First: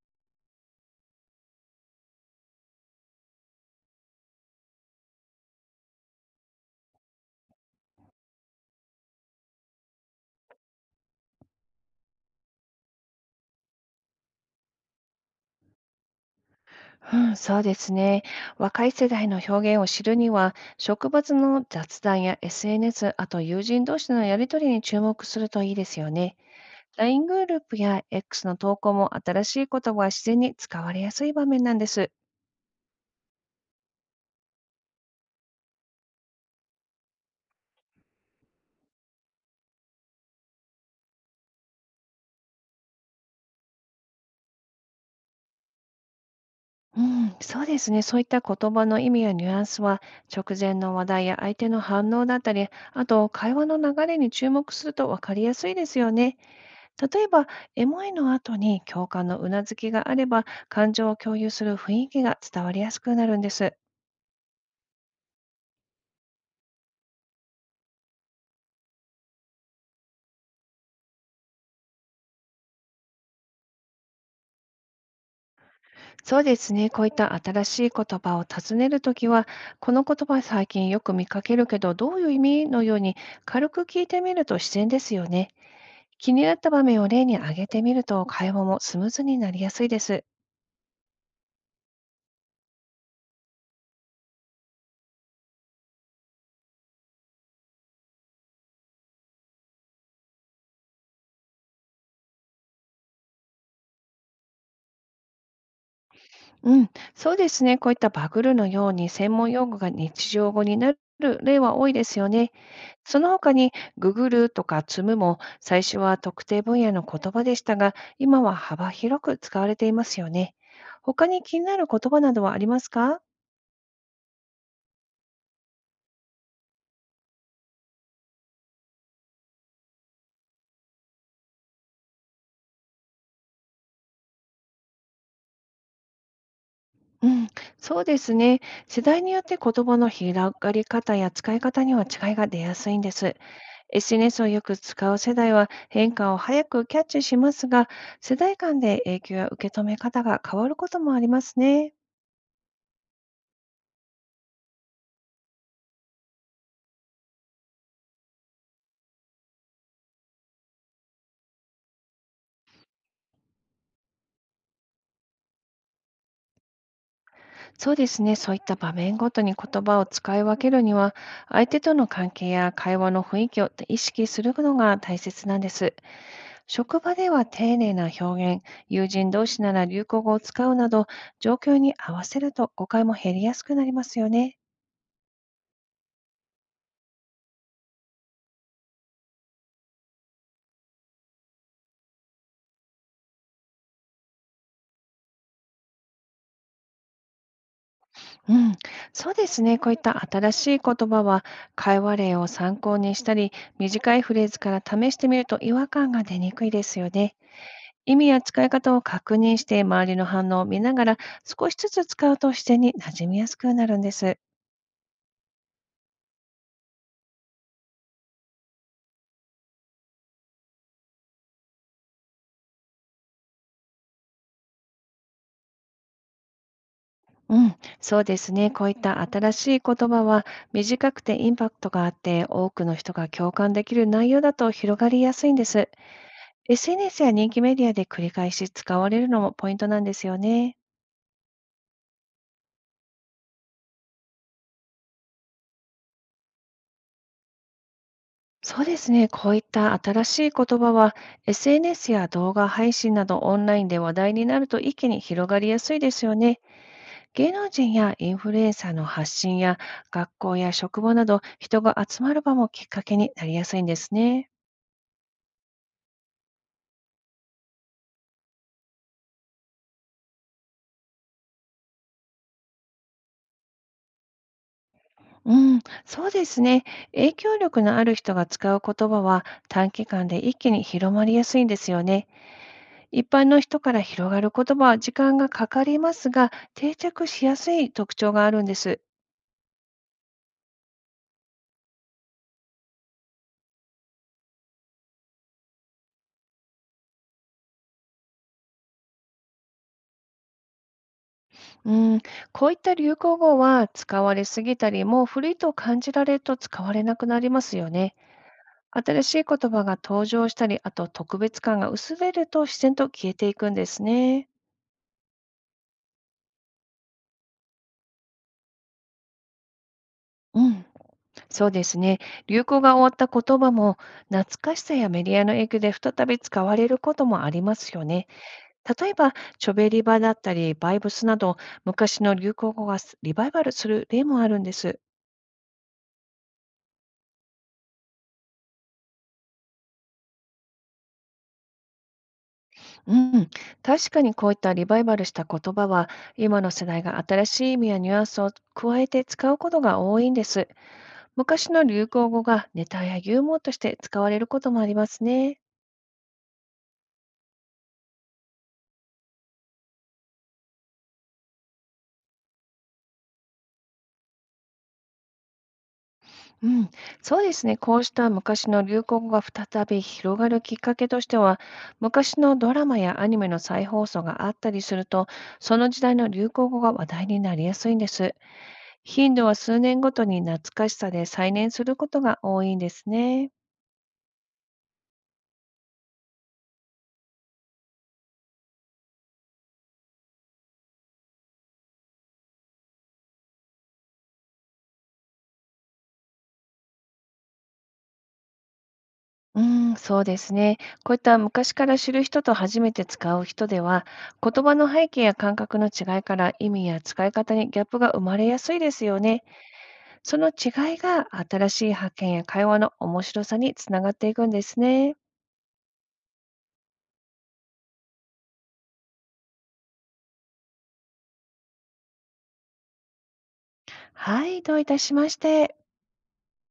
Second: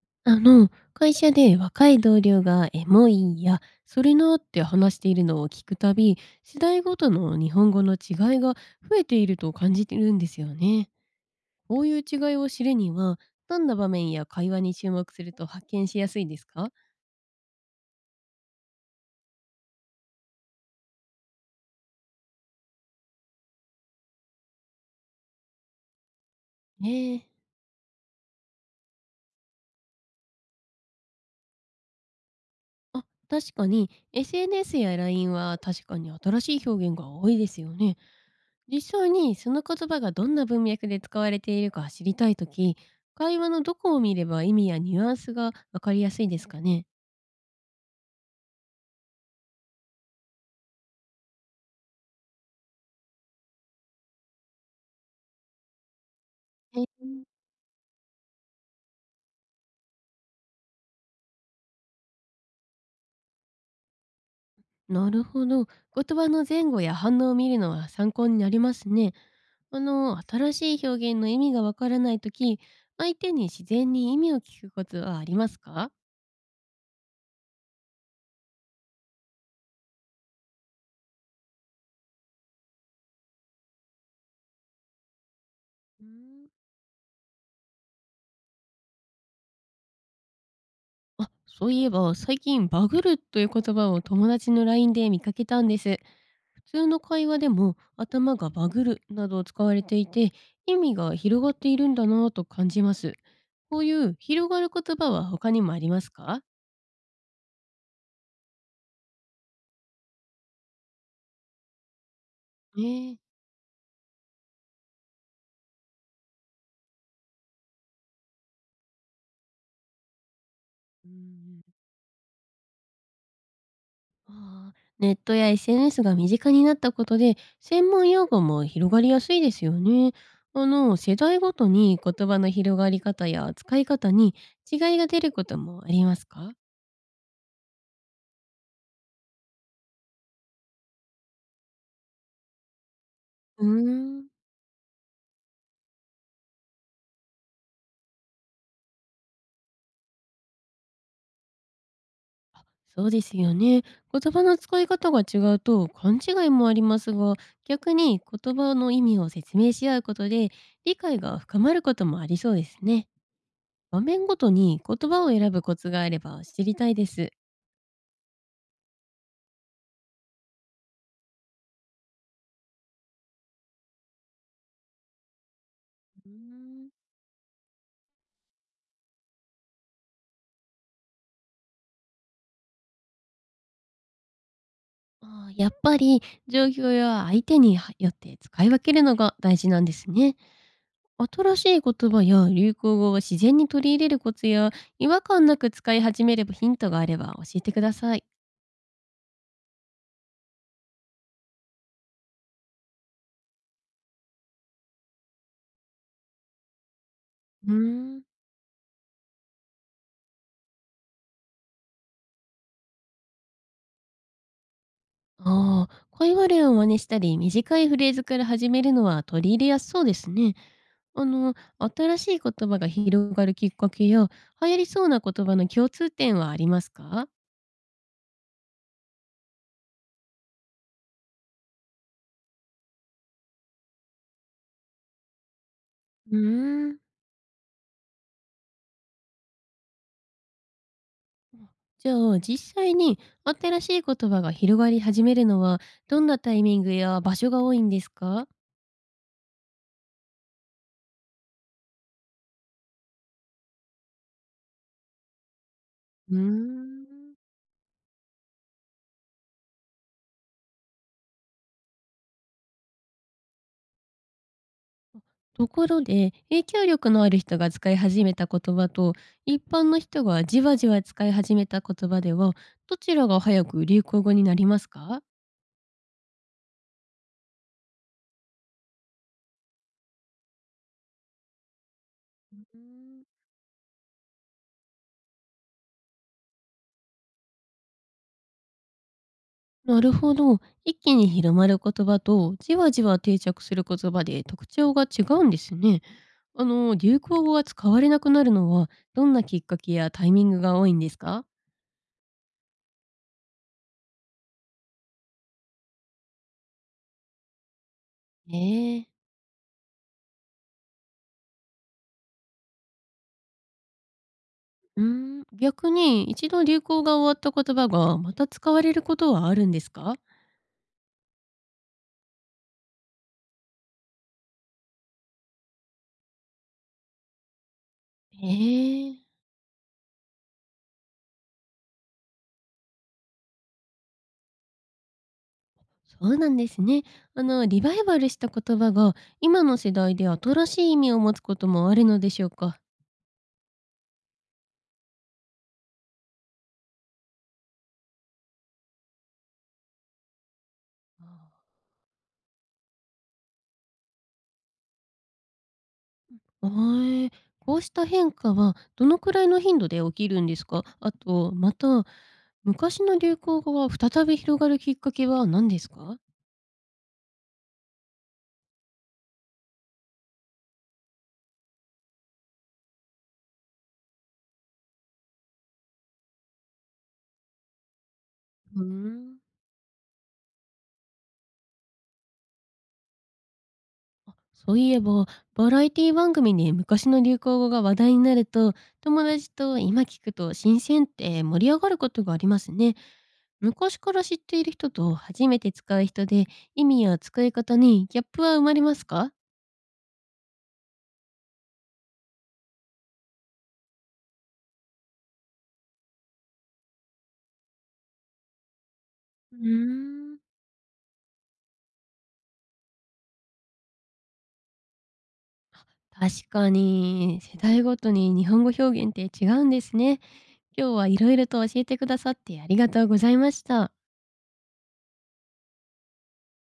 会社で若い同僚がエモいや、それなって話しているのを聞くたび、世代ごとの日本語の違いが増えていると感じてるんですよね。こういう違いを知るには、どんな場面や会話に注目すると発見しやすいですかうん、そうですね。若い世代の表現を知るには、植物の雑談や SNS、あと友人同士のやりとりに注目するといいですよね。ねえ。LINE グループや X の投稿も新しい言葉は自然に使われやすい場面なんです。あ、確かに SNS やラインは確かに新しい表現が多いですよね。実際にその言葉がどんな文脈で使われているか知りたいとき、会話のどこを見れば意味やニュアンスがわかりやすいですかね。うん、そうですね。そういった言葉の意味やニュアンスは、直前の話題や相手の反応だったり、あと会話の流れに注目すると分かりやすいですよね。えー例えば、エモいの後に共感のうなずきがあれば、感情を共有する雰囲気が伝わりやすくなるんです。なるほど。言葉の前後や反応を見るのは参考になりますね。新しい表現の意味がわからないとき、相手に自然に意味を聞くことはありますか？そうですね、こういった新しい言葉を尋ねるときは、この言葉最近よく見かけるけど、どういう意味のように軽く聞いてみると自然ですよね。うー気にん。なった場面を例に挙げてみると、会話もスムーズになりやすいです。あ、そういえば最近バグるという言葉を友達の LINE で見かけたんです。普通の会話でも頭がバグるなど使われていて意味が広がっているんだなぁと感じます。こういう広がる言葉は他にもありますか？うん、そうですね、こういったバグルのように専門用語が日常語になる例は多いですよね。ねえ。その他に、ググ e とか積むも、最初は特定分野の言葉でしたが、今は幅広く使われていますよね。う他に気ん。になる言葉などはありますか？ああ、ネットや SNS が身近になったことで専門用語も広がりやすいですよね。世代ごとに言葉の広がり方や使い方に違いが出ることもありますか？うん、そうですね。世代によって言葉の広がり方や使い方には違いが出やすいんです。うーん。 SNS をよく使う世代は変化を早くキャッチしますが、世代間で影響や受け止め方が変わることもありますね。そうですよね。言葉の使い方が違うと勘違いもありますが、逆に言葉の意味を説明し合うことで理解が深まることもありそうですね。場面ごとに言葉を選ぶコツがあれば知りたいです。そうですね。そういった場面ごとに言葉を使い分けるには、相手との関係や会話の雰囲気を意識するのが大切なんです。うーん。職場では丁寧な表現、友人同士なら流行語を使うなど、状況に合わせると誤解も減りやすくなりますよね。ああ、やっぱり状況や相手によって使い分けるのが大事なんですね。新しい言葉や流行語を自然に取り入れるコツや違和感なく使い始めればヒントがあれば教えてください。うん、そうですね。こういった新しい言葉は、会話例を参考にしたり、短いフレーズから試してみると違和感が出にくいですよね。うー意ん。味や使い方を確認して周りの反応を見ながら少しずつ使うと自然に馴染みやすくなるんです。ああ、会話例を真似したり、短いフレーズから始めるのは取り入れやすそうですね。新しい言葉が広がるきっかけや、流行りそうな言葉の共通点はありますか？うん、そうですね。こういった新しい言葉は短くてインパクトがあって多くの人が共感できる内容だと広がりやすいんです。うーん。 SNS や人気メディアで繰り返し使われるのもポイントなんですよね。じゃあ、実際に新しい言葉が広がり始めるのは、どんなタイミングや場所が多いんですか？そうですね。こういった新しい言葉は SNS や動画配信などオンラインで話題になると一気に広がりやすいですうよーね。ん。芸能人やインフルエンサーの発信や学校や職場など人が集まる場もきっかけになりやすいんですね。ところで、影響力のある人が使い始めた言葉と、一般の人がじわじわ使い始めた言葉では、どちらが早く流行語になりますか？うん、そうですね。影響力のある人が使う言葉は短期間で一気に広まりやすいんですよね。うーん。一般の人から広がる言葉は時間がかかりますが、定着しやすい特徴があるんです。なるほど。一気に広まる言葉と、じわじわ定着する言葉で特徴が違うんですね。流行語が使われなくなるのは、どんなきっかけやタイミングが多いんですか？うん、こういった流行語は使われすぎたり、もう古いと感じられると使われなくなりますよね。ええ。新しい言葉が登場したり、あと特別感が薄れると自然と消えていくんですね。うー逆に一度流行が終わった言葉がまた使われることはあるんですか？うん、そうですね。流行が終わった言葉も、懐かしさやメディアの影響で再び使われることもありますよね。例えええ。ば、チョベリバだったり、バイブスなど、昔の流行語がすリバイバルする例もあるんです。そうなんですね。リバイバルした言葉が今の世代で新しい意味を持つこともあるのでしょうか。うん、確かにこういったリバイバルした言葉は、今の世代が新しい意味やニュアンスを加えて使うことが多いんです。あ昔の流行語がネタやユーモアとして使われることもありますね。ーーえこうした変化はどのくらいの頻度で起きるんですか？あと、また、昔の流行語が再び広がるきっかけは何ですか？うん、そうですね。こうした昔の流行語が再び広がるきっかけとしては、昔のドラマやアニメの再放送があったりすると、その時代の流行語が話題になりやすいんです。うー頻ん。度は数年ごとに懐かしさで再燃することが多いんですね。そういえば、バラエティ番組で昔の流行語が話題になると、友達と今聞くと新鮮って盛り上がることがありますね。昔から知っている人と初めて使う人で意味や使い方にギャップは生まれますか？うん、そうですね。こういった昔から知る人と初めて使う人では、言葉の背景や感覚の違いから意味や使い方にギャップが生まれやすいですよね。うーそん。の違いが新しい発見や会話の面白さにつながっていくんですね。確かに、世代ごとに日本語表現って違うんですね。今日はいろいろと教えてくださってありがとうございました。はい、どういたしまして。